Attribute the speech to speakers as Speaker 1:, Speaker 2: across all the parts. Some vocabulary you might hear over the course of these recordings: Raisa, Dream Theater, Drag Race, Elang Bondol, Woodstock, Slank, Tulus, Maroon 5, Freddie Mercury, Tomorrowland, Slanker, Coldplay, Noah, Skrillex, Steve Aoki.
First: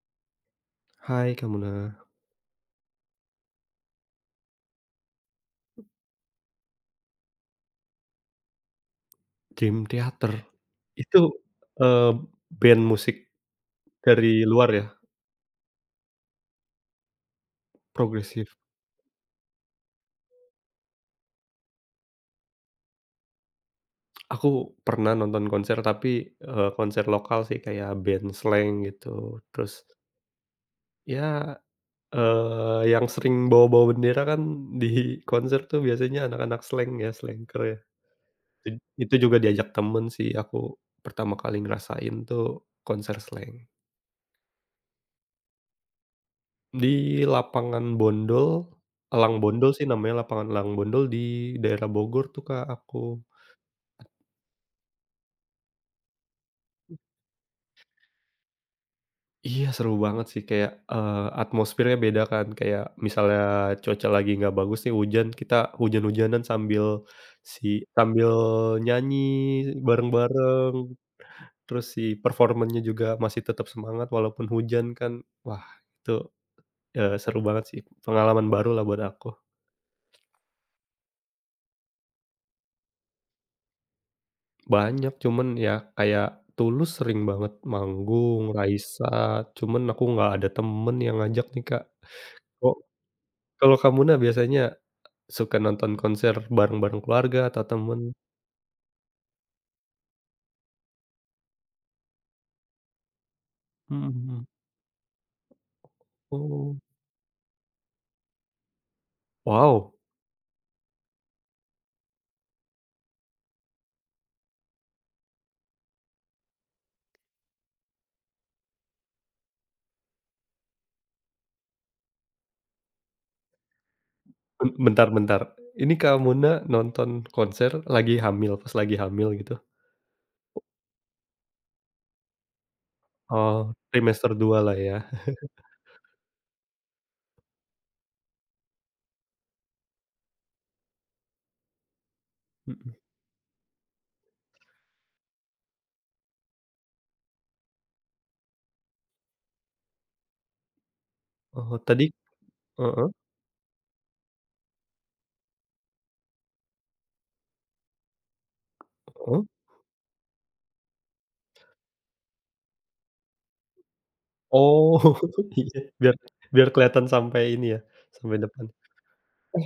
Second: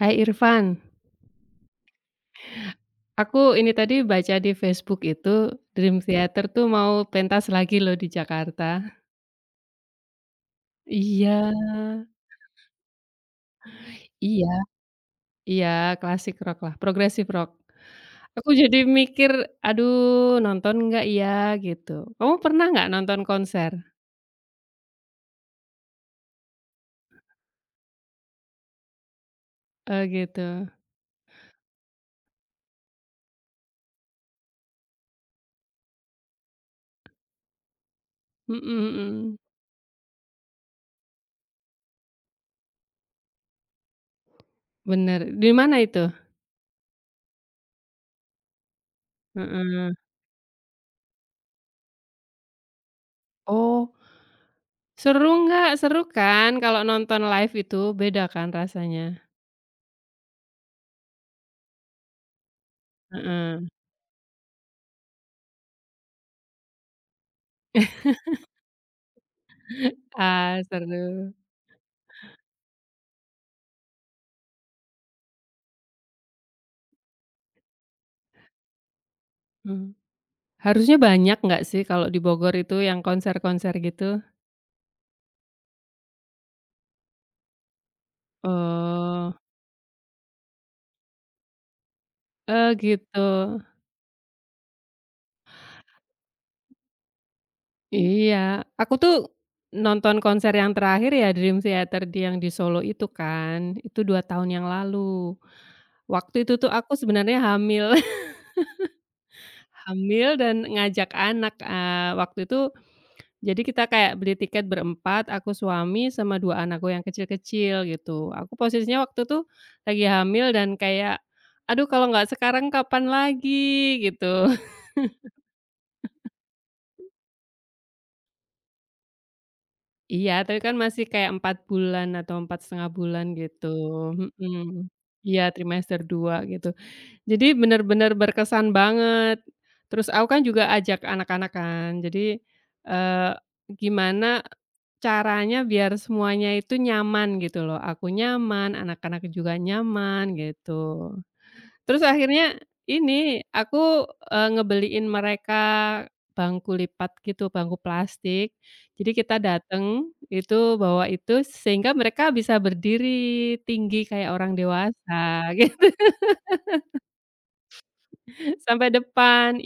Speaker 1: Hai Irfan,
Speaker 2: Hai Kamuna,
Speaker 1: aku ini tadi baca di Facebook itu Dream Theater tuh mau pentas lagi loh di Jakarta.
Speaker 2: Dream Theater. Itu,
Speaker 1: Iya,
Speaker 2: eee, band musik dari
Speaker 1: iya,
Speaker 2: luar ya?
Speaker 1: iya. Klasik rock lah, progresif rock. Aku
Speaker 2: Progresif.
Speaker 1: jadi mikir, "Aduh nonton nggak ya?" Gitu. Kamu pernah nggak nonton konser?
Speaker 2: Aku pernah nonton konser tapi, konser lokal sih kayak band Slank gitu. Terus
Speaker 1: Eh gitu,
Speaker 2: ya, yang sering bawa-bawa bendera kan di konser tuh biasanya anak-anak Slank ya, Slanker ya.
Speaker 1: mhm
Speaker 2: Itu itu
Speaker 1: mhm,
Speaker 2: juga diajak temen sih aku pertama kali ngerasain tuh konser Slank.
Speaker 1: bener. Di mana itu?
Speaker 2: Di lapangan Bondol, Elang Bondol sih
Speaker 1: Heeh.
Speaker 2: namanya, lapangan Elang Bondol di daerah Bogor tuh, Kak, aku.
Speaker 1: Oh, seru nggak? Seru kan kalau nonton live itu beda kan rasanya?
Speaker 2: Iya seru banget sih kayak, atmosfernya beda kan, kayak misalnya
Speaker 1: Heeh.
Speaker 2: cuaca lagi nggak bagus nih hujan, kita hujan-hujanan sambil sambil nyanyi
Speaker 1: Ah,
Speaker 2: bareng-bareng,
Speaker 1: seru,
Speaker 2: terus si performanya juga masih tetap semangat walaupun hujan kan. Wah itu, seru banget sih, pengalaman baru lah buat aku.
Speaker 1: mmm. Harusnya banyak nggak sih kalau di Bogor itu yang konser-konser gitu?
Speaker 2: Banyak, cuman ya kayak Tulus sering banget manggung, Raisa,
Speaker 1: Oh,
Speaker 2: cuman aku nggak ada temen yang ngajak nih, Kak.
Speaker 1: oh
Speaker 2: Kok
Speaker 1: gitu.
Speaker 2: kalau kamu nah biasanya suka nonton konser bareng-bareng keluarga atau temen?
Speaker 1: Iya, aku tuh nonton konser yang terakhir ya Dream Theater di yang di Solo itu kan, itu
Speaker 2: Mhm
Speaker 1: 2
Speaker 2: mhm.
Speaker 1: tahun yang lalu. Waktu itu tuh
Speaker 2: Oh,
Speaker 1: aku sebenarnya hamil
Speaker 2: wow,
Speaker 1: hamil dan ngajak anak, waktu itu. Jadi kita kayak beli tiket berempat, aku, suami, sama 2 anakku yang kecil-kecil gitu. Aku posisinya waktu tuh lagi hamil dan kayak, "Aduh kalau nggak sekarang kapan lagi?" gitu.
Speaker 2: bentar bentar, ini Kamuna nonton konser lagi hamil pas lagi hamil gitu?
Speaker 1: Iya, tapi kan masih kayak 4 bulan atau 4,5 bulan gitu,
Speaker 2: Oh, trimester 2 lah
Speaker 1: mhm.
Speaker 2: ya.
Speaker 1: Iya, trimester 2 gitu. Jadi benar-benar berkesan banget. Terus aku kan juga ajak anak-anak kan, jadi,
Speaker 2: Mhm.
Speaker 1: eee, gimana caranya biar semuanya itu nyaman gitu loh, aku nyaman, anak-anak juga nyaman gitu.
Speaker 2: Oh,
Speaker 1: Terus
Speaker 2: tadi.
Speaker 1: akhirnya
Speaker 2: Heeh
Speaker 1: ini aku, ngebeliin mereka bangku lipat gitu, bangku plastik. Jadi kita
Speaker 2: heeh.
Speaker 1: dateng itu bawa itu sehingga mereka bisa berdiri tinggi kayak orang
Speaker 2: Oh,
Speaker 1: dewasa
Speaker 2: iya,
Speaker 1: gitu
Speaker 2: biar biar kelihatan sampai ini ya, sampai depan.
Speaker 1: sampai depan
Speaker 2: Eh,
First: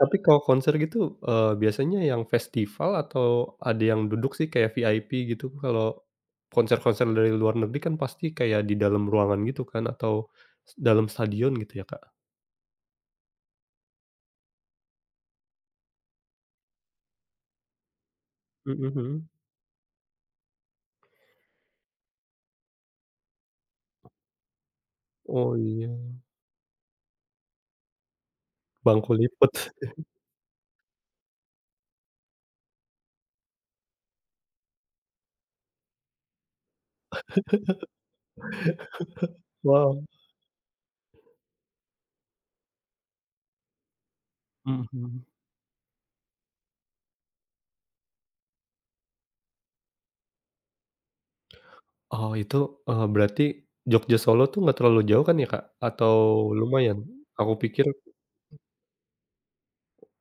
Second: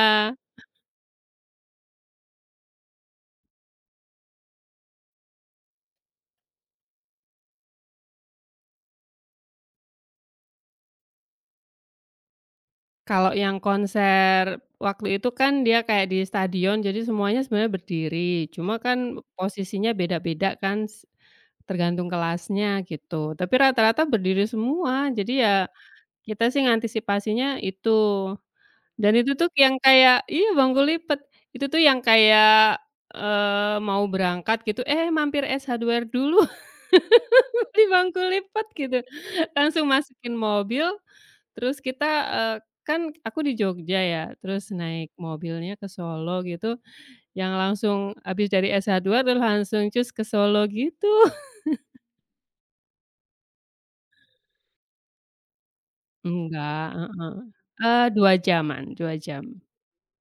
Speaker 2: tapi kalau konser gitu, biasanya yang festival atau ada yang duduk sih kayak VIP gitu? Kalau konser-konser dari luar negeri kan pasti kayak di dalam ruangan gitu kan atau dalam stadion gitu ya, Kak?
Speaker 1: Kalau yang konser waktu itu kan dia kayak di stadion, jadi semuanya sebenarnya berdiri, cuma
Speaker 2: Mhm
Speaker 1: kan
Speaker 2: mhm.
Speaker 1: posisinya beda-beda kan, tergantung kelasnya gitu, tapi rata-rata berdiri semua. Jadi
Speaker 2: Oh
Speaker 1: ya
Speaker 2: iya,
Speaker 1: kita sih ngantisipasinya itu,
Speaker 2: bangku
Speaker 1: dan itu tuh
Speaker 2: liput.
Speaker 1: yang kayak iya, bangku lipet. Itu tuh yang kayak, mau berangkat gitu, "Eh, mampir es hardware dulu, di bangku lipat," gitu. Langsung
Speaker 2: Wow.
Speaker 1: masukin mobil. Terus kita, eee, kan aku di Jogja ya, terus
Speaker 2: Mhm
Speaker 1: naik
Speaker 2: mhm.
Speaker 1: mobilnya ke Solo gitu, yang langsung habis dari S1 terus langsung cus ke Solo gitu.
Speaker 2: Oh itu, berarti Jogja Solo tuh nggak terlalu jauh kan ya, Kak? Atau
Speaker 1: Enggak,
Speaker 2: lumayan?
Speaker 1: heeh.
Speaker 2: Aku pikir
Speaker 1: 2 jaman, 2 jam.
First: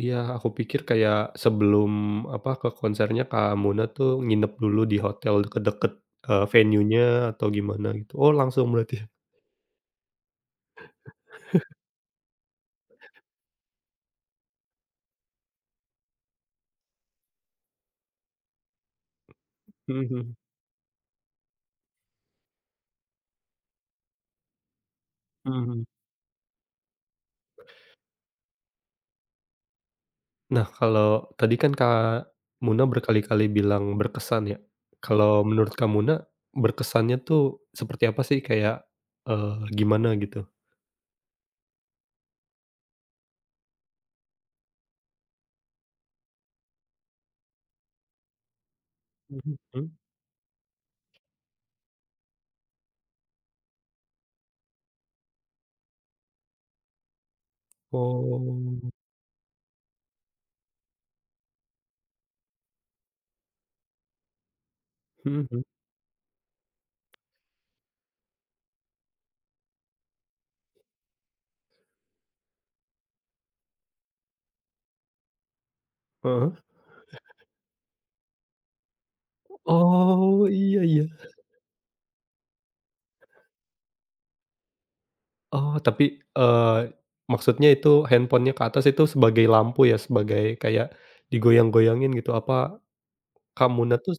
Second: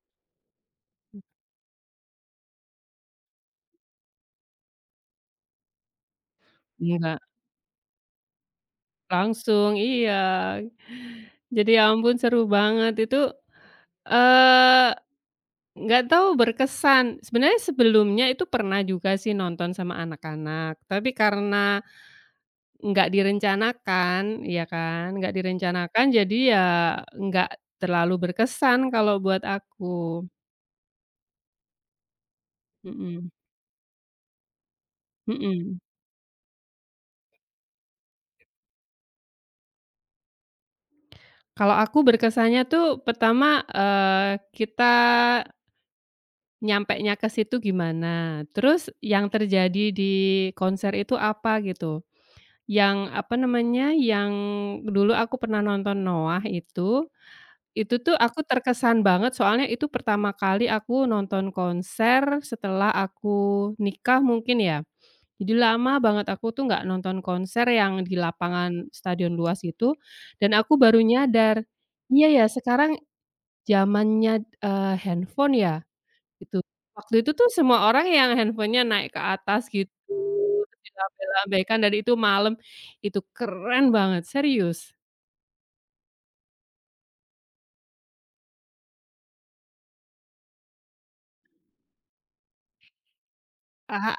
Speaker 2: iya, aku pikir kayak sebelum, apa, ke konsernya Kak Muna tuh nginep dulu di hotel deket-deket, venue-nya
Speaker 1: Enggak,
Speaker 2: atau gimana gitu. Oh langsung berarti ya?
Speaker 1: langsung iya. Jadi ya ampun seru banget itu, eee, nggak tahu berkesan. Sebenarnya sebelumnya itu pernah juga sih nonton
Speaker 2: Mhm
Speaker 1: sama
Speaker 2: mhm.
Speaker 1: anak-anak, tapi karena nggak direncanakan, ya kan, nggak
Speaker 2: Mhm mhm.
Speaker 1: direncanakan jadi ya nggak terlalu berkesan kalau buat aku,
Speaker 2: Nah kalau tadi kan Kak Muna
Speaker 1: mhm
Speaker 2: berkali-kali bilang berkesan ya. Kalau menurut
Speaker 1: mhm.
Speaker 2: Kak Muna, berkesannya tuh seperti apa sih? Kayak, eee, gimana gitu?
Speaker 1: Kalau aku berkesannya tuh pertama, kita nyampenya ke situ gimana, terus yang
Speaker 2: Mhm mhm.
Speaker 1: terjadi di konser itu apa gitu, yang apa namanya, yang dulu aku pernah nonton Noah itu. Itu tuh aku
Speaker 2: Oh.
Speaker 1: terkesan banget soalnya itu pertama kali aku nonton konser setelah aku nikah mungkin ya.
Speaker 2: Mhm
Speaker 1: Jadi
Speaker 2: mhm.
Speaker 1: lama banget aku tuh nggak nonton konser yang di lapangan stadion luas itu, dan aku baru nyadar, iya ya sekarang zamannya, handphone ya
Speaker 2: Heeh.
Speaker 1: gitu. Waktu itu tuh semua orang yang handphone-nya naik ke atas gitu,
Speaker 2: Oh,
Speaker 1: terus
Speaker 2: iya iya.
Speaker 1: dilambai-lambaikan dan itu malam, itu keren banget serius.
Speaker 2: Oh, tapi, eee, maksudnya itu handphone-nya ke atas itu sebagai lampu ya, sebagai kayak digoyang-goyangin gitu, apa kamunya tuh
Speaker 1: Aha,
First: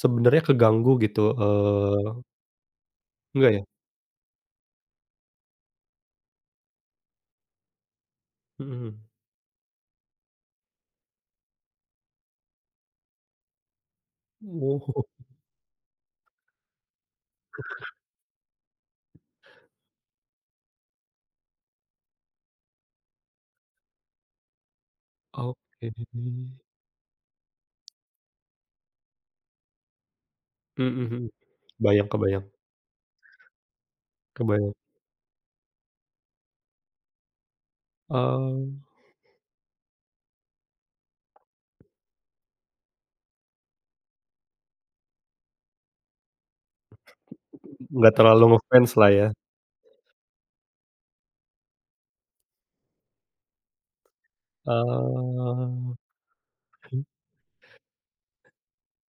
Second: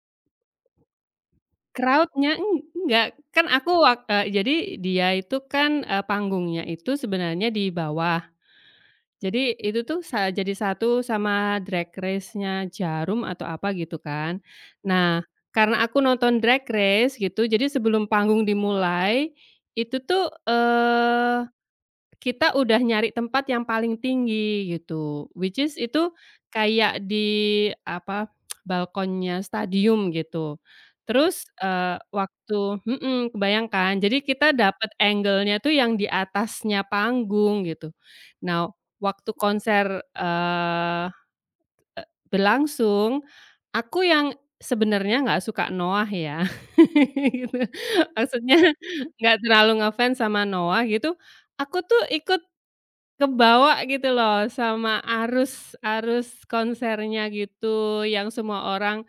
Speaker 2: sebenarnya keganggu gitu,
Speaker 1: crowd-nya enggak, kan
Speaker 2: enggak ya?
Speaker 1: aku jadi dia itu kan, panggungnya itu sebenarnya di bawah.
Speaker 2: Mhm.
Speaker 1: Jadi itu tuh jadi satu sama Drag Race-nya Jarum atau apa gitu kan.
Speaker 2: Oh,
Speaker 1: Nah, karena aku nonton Drag Race gitu, jadi sebelum panggung dimulai, itu tuh, kita udah nyari tempat yang paling tinggi gitu, which is
Speaker 2: oke.
Speaker 1: itu kayak di apa, balkonnya stadium gitu.
Speaker 2: Mhm mhm.
Speaker 1: Terus,
Speaker 2: Kebayang kebayang
Speaker 1: waktu kebayang kan? Jadi kita
Speaker 2: kebayang.
Speaker 1: dapat angle-nya tuh yang di atasnya panggung gitu.
Speaker 2: Oh,
Speaker 1: Nah, waktu konser, eee, e berlangsung, aku yang sebenarnya nggak suka Noah ya, gitu.
Speaker 2: nggak terlalu
Speaker 1: Maksudnya
Speaker 2: ngefans lah ya?
Speaker 1: nggak terlalu ngefans sama Noah gitu, aku tuh ikut kebawa gitu loh sama arus
Speaker 2: Oh,
Speaker 1: arus konsernya gitu, yang semua orang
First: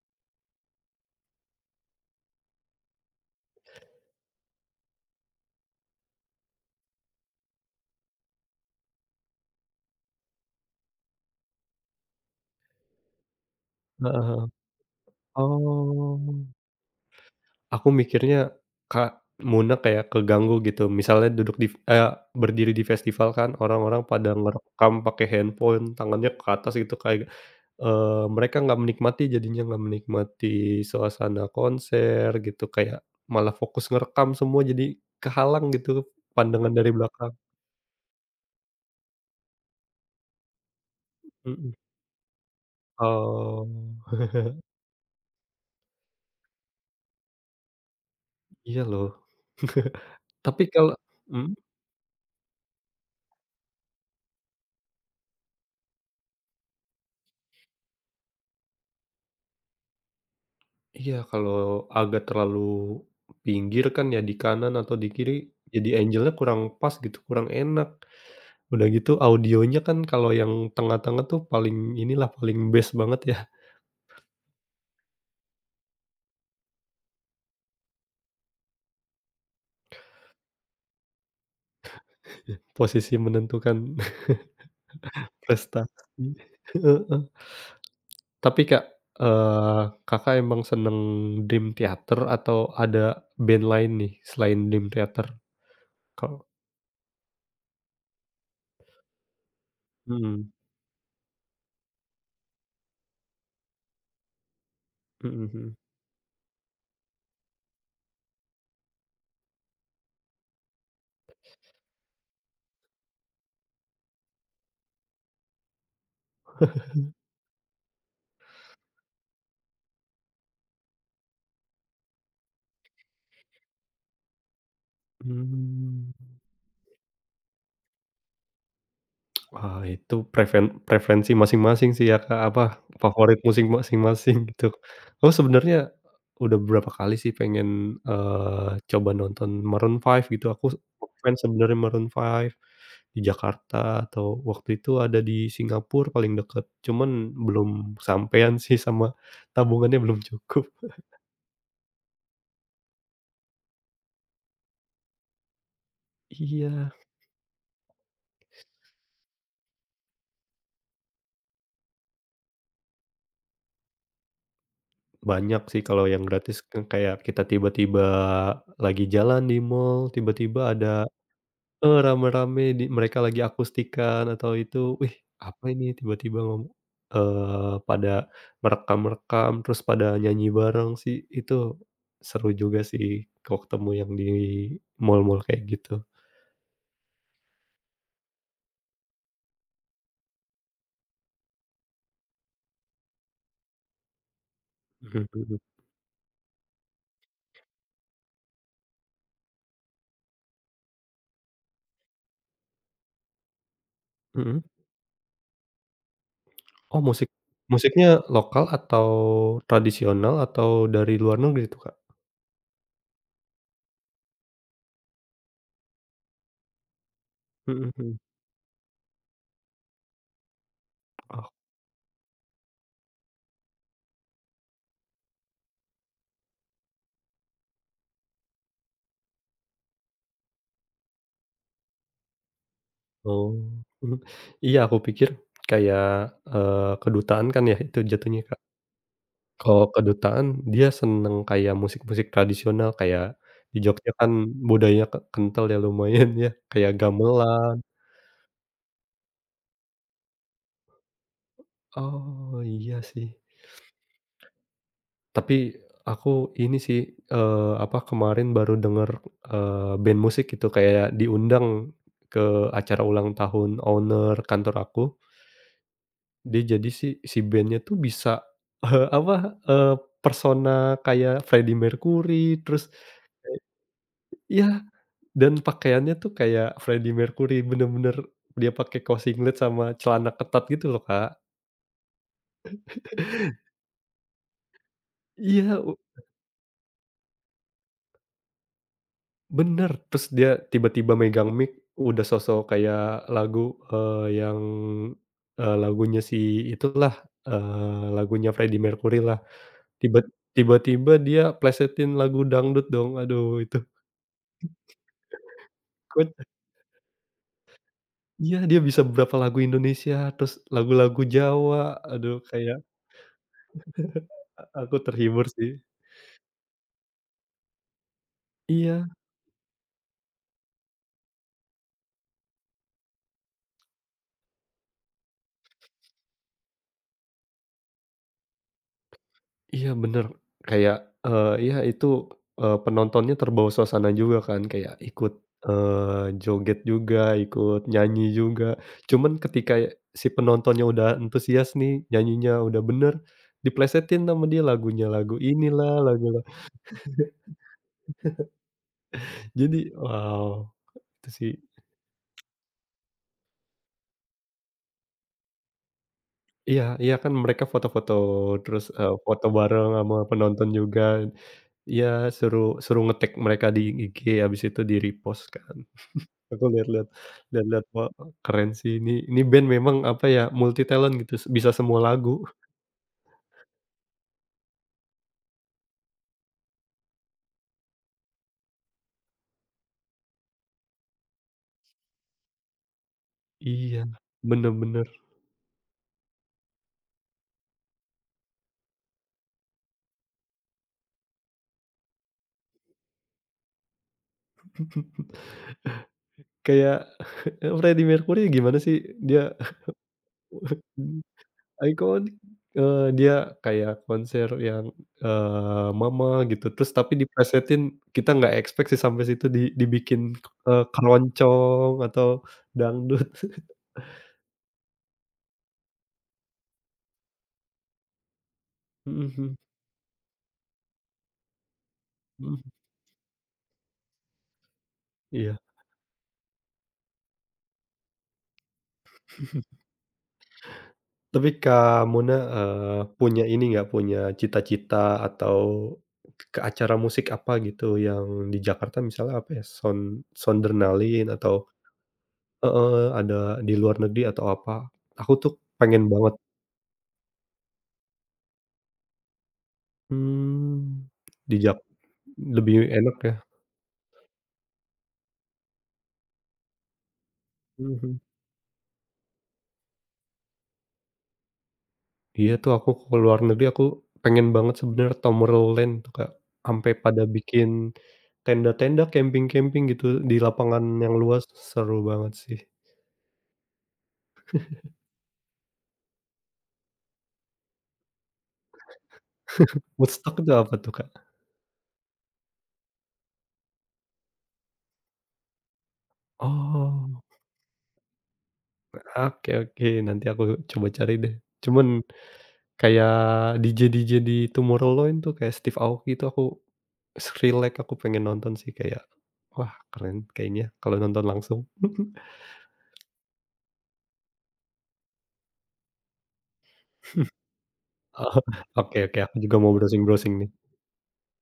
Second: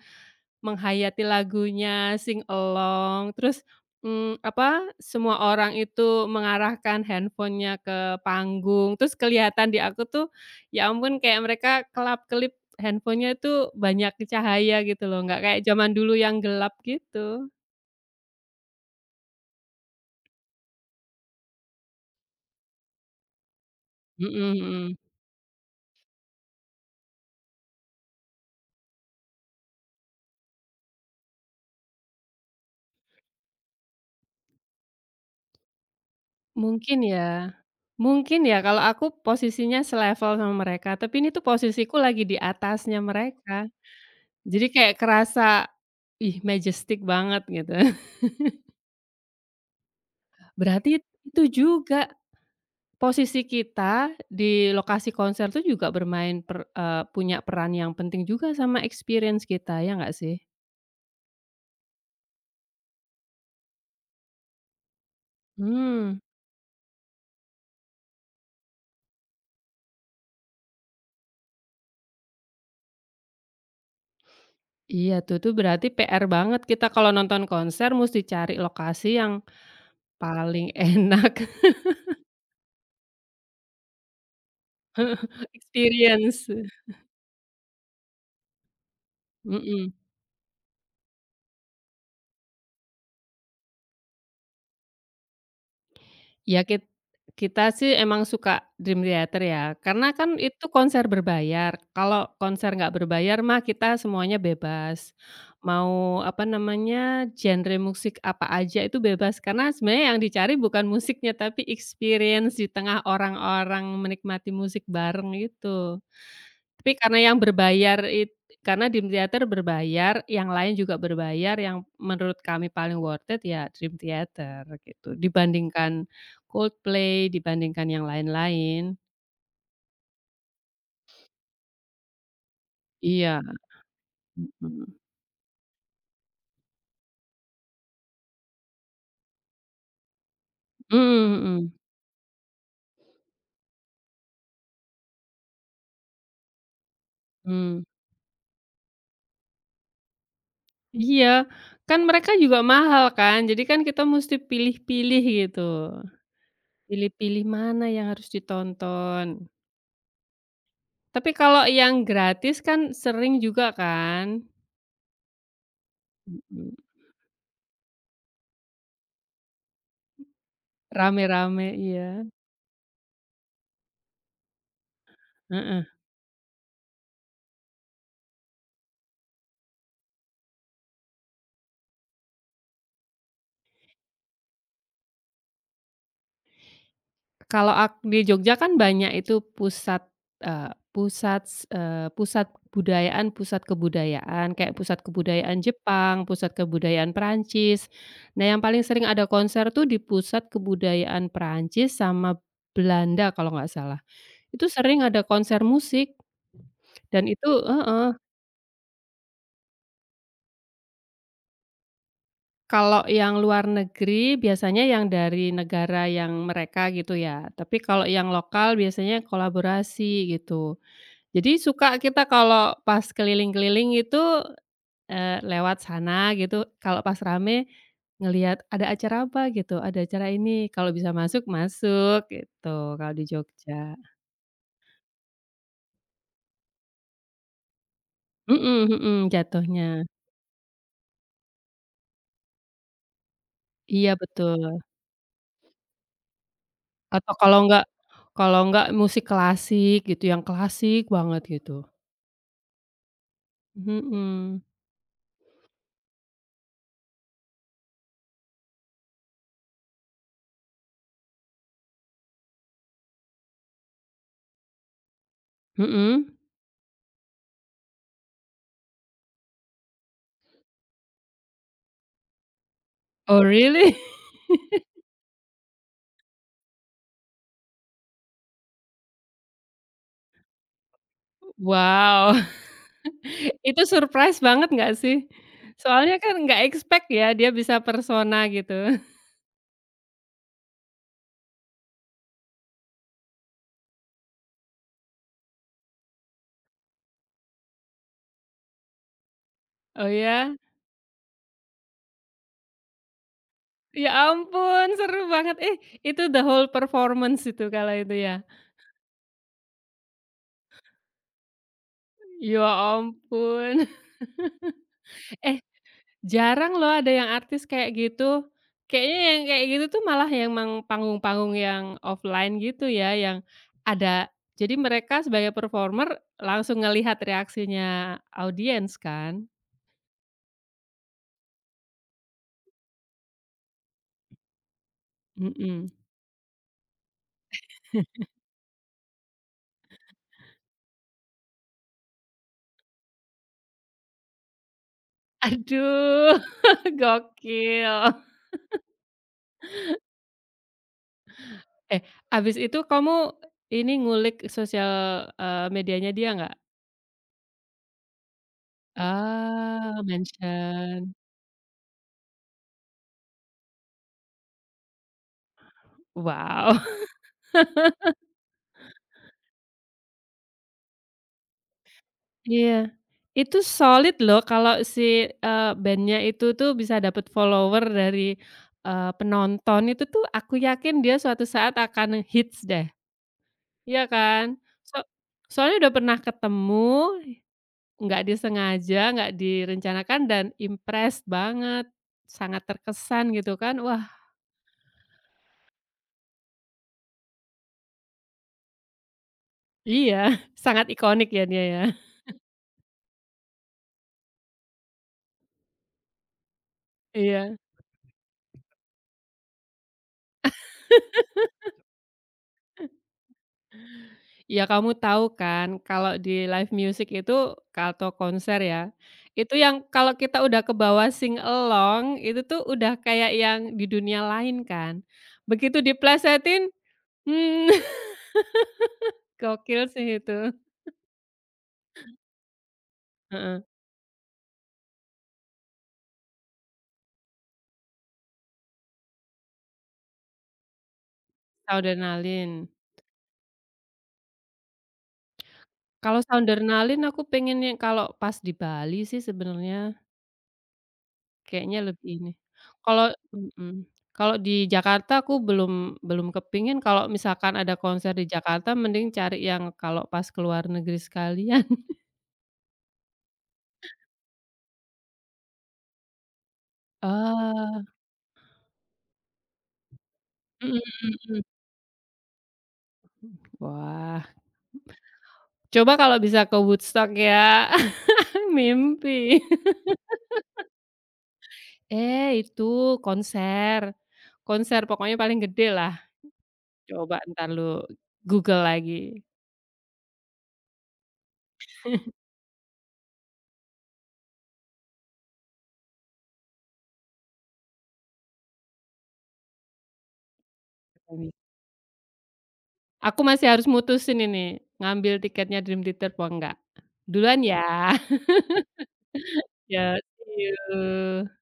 Speaker 1: menghayati lagunya, sing along, terus, apa, semua orang itu mengarahkan handphonenya ke panggung, terus kelihatan di aku tuh, ya ampun kayak mereka kelap-kelip handphonenya itu banyak
Speaker 2: heeh heeh.
Speaker 1: cahaya gitu loh, nggak kayak zaman dulu
Speaker 2: Oh.
Speaker 1: yang gelap gitu.
Speaker 2: Aku mikirnya, Kak Muna kayak keganggu gitu. Misalnya duduk di berdiri di festival kan orang-orang pada
Speaker 1: Mhm
Speaker 2: ngerekam
Speaker 1: mhm.
Speaker 2: pakai handphone, tangannya ke atas gitu kayak, mereka nggak menikmati jadinya nggak menikmati suasana konser gitu, kayak malah fokus ngerekam semua jadi kehalang gitu pandangan dari
Speaker 1: Mungkin
Speaker 2: belakang.
Speaker 1: ya. Mungkin ya kalau aku posisinya selevel sama mereka, tapi ini tuh
Speaker 2: Mhm.
Speaker 1: posisiku lagi di atasnya
Speaker 2: Oh.
Speaker 1: mereka. Jadi kayak kerasa, ih majestic banget gitu.
Speaker 2: Iya loh. Tapi kalau
Speaker 1: Berarti itu
Speaker 2: mhm?
Speaker 1: juga posisi kita di lokasi konser tuh juga punya peran yang penting juga sama experience kita, ya nggak sih?
Speaker 2: Iya, kalau agak terlalu pinggir kan ya di kanan atau di kiri, jadi
Speaker 1: Hmm.
Speaker 2: angle-nya kurang pas gitu, kurang enak. Udah gitu audionya kan kalau yang tengah-tengah tuh paling inilah, paling best banget ya,
Speaker 1: Iya tuh tuh berarti PR banget kita kalau nonton konser mesti cari lokasi yang paling enak
Speaker 2: posisi menentukan prestasi.
Speaker 1: experience.
Speaker 2: Heeh. Tapi Kak, eee,
Speaker 1: Mhm.
Speaker 2: Kakak emang seneng Dream Theater atau ada band lain nih selain Dream Theater? Kalau
Speaker 1: Ya kita sih emang suka Dream Theater ya, karena kan
Speaker 2: mhm,
Speaker 1: itu konser berbayar. Kalau konser nggak berbayar mah kita semuanya bebas.
Speaker 2: mhm mhm.
Speaker 1: Mau, apa namanya, genre musik apa aja itu bebas, karena sebenarnya yang dicari bukan musiknya, tapi experience di tengah orang-orang menikmati musik bareng gitu. Tapi karena yang berbayar karena Dream Theater berbayar, yang lain juga berbayar, yang menurut kami paling worth it ya Dream Theater gitu, dibandingkan
Speaker 2: Mmm.
Speaker 1: Coldplay, dibandingkan yang lain-lain.
Speaker 2: Wah, itu preferensi masing-masing sih ya, Kak, apa, favorit
Speaker 1: Iya,
Speaker 2: musik masing-masing gitu.
Speaker 1: mhm.
Speaker 2: Oh, sebenarnya udah beberapa kali sih pengen, coba nonton Maroon 5 gitu, aku
Speaker 1: Mhm
Speaker 2: ngefans
Speaker 1: mhm,
Speaker 2: sebenarnya Maroon 5 di Jakarta atau waktu itu ada di Singapura paling deket, cuman belum
Speaker 1: mmm.
Speaker 2: kesampean sih sama tabungannya belum cukup.
Speaker 1: Iya, kan mereka juga mahal kan, jadi kan kita musti pilih-pilih gitu,
Speaker 2: Iya,
Speaker 1: pilih-pilih mana yang harus ditonton. Tapi kalau yang gratis kan sering juga kan?
Speaker 2: banyak sih kalau yang gratis
Speaker 1: Mhm,
Speaker 2: kan kayak kita tiba-tiba lagi jalan di mall, tiba-tiba ada
Speaker 1: rame-rame, iya,
Speaker 2: Rame-rame di mereka lagi akustikan atau itu, "Wih, apa
Speaker 1: heeh.
Speaker 2: ini?" Tiba-tiba pada merekam-rekam, terus pada nyanyi bareng sih, itu seru juga sih kalau ketemu yang di mall-mall kayak gitu.
Speaker 1: Kalau di Jogja kan banyak itu pusat, eee, pusat s eee, pusat budayaan pusat kebudayaan, kayak pusat
Speaker 2: Mhm mhm.
Speaker 1: kebudayaan Jepang, pusat kebudayaan Perancis. Nah, yang paling sering ada konser tuh di pusat kebudayaan Perancis sama Belanda kalau nggak salah.
Speaker 2: Mhm.
Speaker 1: Itu sering ada konser musik
Speaker 2: Oh,
Speaker 1: dan itu
Speaker 2: musiknya
Speaker 1: heeh,
Speaker 2: lokal atau tradisional atau dari luar negeri tuh, Kak?
Speaker 1: kalau yang luar negeri biasanya yang dari negara yang mereka gitu ya, tapi
Speaker 2: Mhm
Speaker 1: kalau
Speaker 2: mhm.
Speaker 1: yang lokal biasanya kolaborasi gitu.
Speaker 2: Oh
Speaker 1: Jadi suka kita kalau pas keliling-keliling itu, lewat sana gitu, kalau pas rame ngelihat ada acara apa gitu, ada acara ini, kalau bisa masuk, masuk gitu kalau di
Speaker 2: oh,
Speaker 1: Jogja.
Speaker 2: mhm. Iya, aku pikir kayak, kedutaan kan ya itu jatuhnya, Kak?
Speaker 1: Mhm mhm,
Speaker 2: Kalau
Speaker 1: jatuhnya.
Speaker 2: kedutaan, dia seneng kayak musik-musik tradisional, kayak di Jogja
Speaker 1: Iya
Speaker 2: kan
Speaker 1: betul.
Speaker 2: budayanya kental ya lumayan ya, kayak
Speaker 1: Atau kalau
Speaker 2: gamelan.
Speaker 1: enggak musik klasik gitu, yang klasik banget gitu.
Speaker 2: Oh, iya sih.
Speaker 1: Mhm.
Speaker 2: Tapi aku ini sih, apa, kemarin baru denger, band musik gitu kayak diundang ke acara ulang tahun owner kantor aku.
Speaker 1: Mhm?
Speaker 2: Dia jadi si si band-nya tuh bisa, apa, persona kayak Freddie Mercury, terus
Speaker 1: Oh really?
Speaker 2: ya. Dan pakaiannya tuh kayak Freddie Mercury, bener-bener dia pakai kaos singlet sama celana ketat gitu loh, Kak.
Speaker 1: Wow. Itu surprise banget nggak sih?
Speaker 2: Iya, u
Speaker 1: Soalnya kan nggak expect ya dia bisa persona gitu.
Speaker 2: bener, terus dia tiba-tiba megang mic, udah sosok kayak lagu, yang, lagunya si itulah, lagunya Freddie Mercury lah,
Speaker 1: Oh
Speaker 2: tiba
Speaker 1: ya?
Speaker 2: tiba-tiba dia plesetin lagu dangdut dong, aduh itu
Speaker 1: Ya ampun seru banget. Eh, itu the
Speaker 2: kocak.
Speaker 1: whole performance itu kalau itu ya?
Speaker 2: Iya, dia bisa berapa lagu Indonesia, terus lagu-lagu Jawa, aduh
Speaker 1: Ya
Speaker 2: kayak
Speaker 1: ampun.
Speaker 2: aku terhibur
Speaker 1: Eh,
Speaker 2: sih.
Speaker 1: jarang loh ada yang artis kayak gitu.
Speaker 2: Iya.
Speaker 1: Kayaknya yang kayak gitu tuh malah yang panggung-panggung yang offline gitu ya, yang ada jadi mereka sebagai performer langsung ngelihat reaksinya audiens kan?
Speaker 2: Iya bener, kayak, iya itu, penontonnya terbawa suasana juga kan kayak ikut,
Speaker 1: Mhm.
Speaker 2: joget juga, ikut nyanyi juga. Cuman ketika si penontonnya udah antusias nih, nyanyinya udah bener, diplesetin sama dia lagunya, lagu inilah, lagu
Speaker 1: Aduh,
Speaker 2: la
Speaker 1: gokil.
Speaker 2: jadi wow, itu sih.
Speaker 1: Eh, abis itu kamu ini ngulik sosial, medianya dia nggak?
Speaker 2: Iya iya kan mereka foto-foto terus, foto bareng
Speaker 1: Ah,
Speaker 2: sama penonton juga.
Speaker 1: mention.
Speaker 2: Iya suruh suruh nge-tag mereka di IG habis itu di-repost kan. Aku
Speaker 1: Wow.
Speaker 2: lihat-lihat, wah, keren sih ini band memang apa ya, multi talent gitu, bisa semua lagu.
Speaker 1: Iya. Itu solid loh kalau si, band itu tuh bisa dapat follower dari, penonton itu tuh aku yakin dia suatu saat akan hits deh, iya
Speaker 2: Iya,
Speaker 1: kan?
Speaker 2: bener
Speaker 1: So
Speaker 2: bener.
Speaker 1: soalnya udah pernah ketemu. Nggak disengaja, nggak direncanakan dan impress banget, sangat terkesan gitu kan. Wah,
Speaker 2: Kayak eh, Freddie Mercury gimana sih dia.
Speaker 1: iya, sangat ikonik ya dia ya.
Speaker 2: Iconic, dia kayak konser yang, Mama gitu, terus tapi
Speaker 1: Iya.
Speaker 2: diplesetin kita nggak expect sih sampai situ dibikin, keroncong atau dangdut.
Speaker 1: Ya kamu tahu kan kalau di live music itu atau konser ya,
Speaker 2: Mhm
Speaker 1: itu yang kalau kita udah ke bawah sing along itu
Speaker 2: mhm
Speaker 1: tuh
Speaker 2: mhm,
Speaker 1: udah kayak yang di dunia lain kan.
Speaker 2: iya.
Speaker 1: Begitu diplesetin, hmm, gokil sih itu.
Speaker 2: Tapi Kak Muna, punya
Speaker 1: Heeh,
Speaker 2: ini nggak, punya cita-cita atau ke acara musik apa gitu yang di Jakarta misalnya apa ya, Soundernalin atau
Speaker 1: Soundernalin.
Speaker 2: heeh, ada di luar negeri atau apa? Aku tuh pengen
Speaker 1: Kalau
Speaker 2: banget
Speaker 1: Soundernalin aku pengen yang kalau pas di Bali sih sebenarnya.
Speaker 2: mmm, di Jak
Speaker 1: Kayaknya lebih ini,
Speaker 2: lebih
Speaker 1: kalau
Speaker 2: enak ya?
Speaker 1: mhm, kalau di Jakarta aku belum belum kepingin kalau misalkan ada konser
Speaker 2: Mhm.
Speaker 1: di Jakarta mending cari yang kalau pas ke luar negeri sekalian.
Speaker 2: Iya tuh aku ke luar negeri aku pengen banget sebenarnya Tomorrowland tuh Kak, sampai pada bikin
Speaker 1: Oh,
Speaker 2: tenda-tenda, camping-camping gitu di
Speaker 1: mhm
Speaker 2: lapangan yang
Speaker 1: mhm mhm.
Speaker 2: luas, seru banget sih.
Speaker 1: Wah, coba kalau bisa ke Woodstock ya, mimpi.
Speaker 2: Woodstock itu apa tuh, Kak?
Speaker 1: Eh, itu konser, konser pokoknya paling gede lah. Coba
Speaker 2: Oh,
Speaker 1: entar lu Google lagi.
Speaker 2: oke oke, nanti aku coba cari deh. Cuman kayak DJ-DJ di Tomorrowland tuh kayak Steve Aoki itu aku Skrillex aku pengen nonton sih kayak, wah keren kayaknya kalau nonton langsung.
Speaker 1: Aku masih harus mutusin ini, ngambil tiketnya Dream Theater apa enggak. Duluan ya.
Speaker 2: Oh, oke oke, aku juga mau
Speaker 1: Yeah,
Speaker 2: browsing-browsing
Speaker 1: see
Speaker 2: nih.
Speaker 1: you.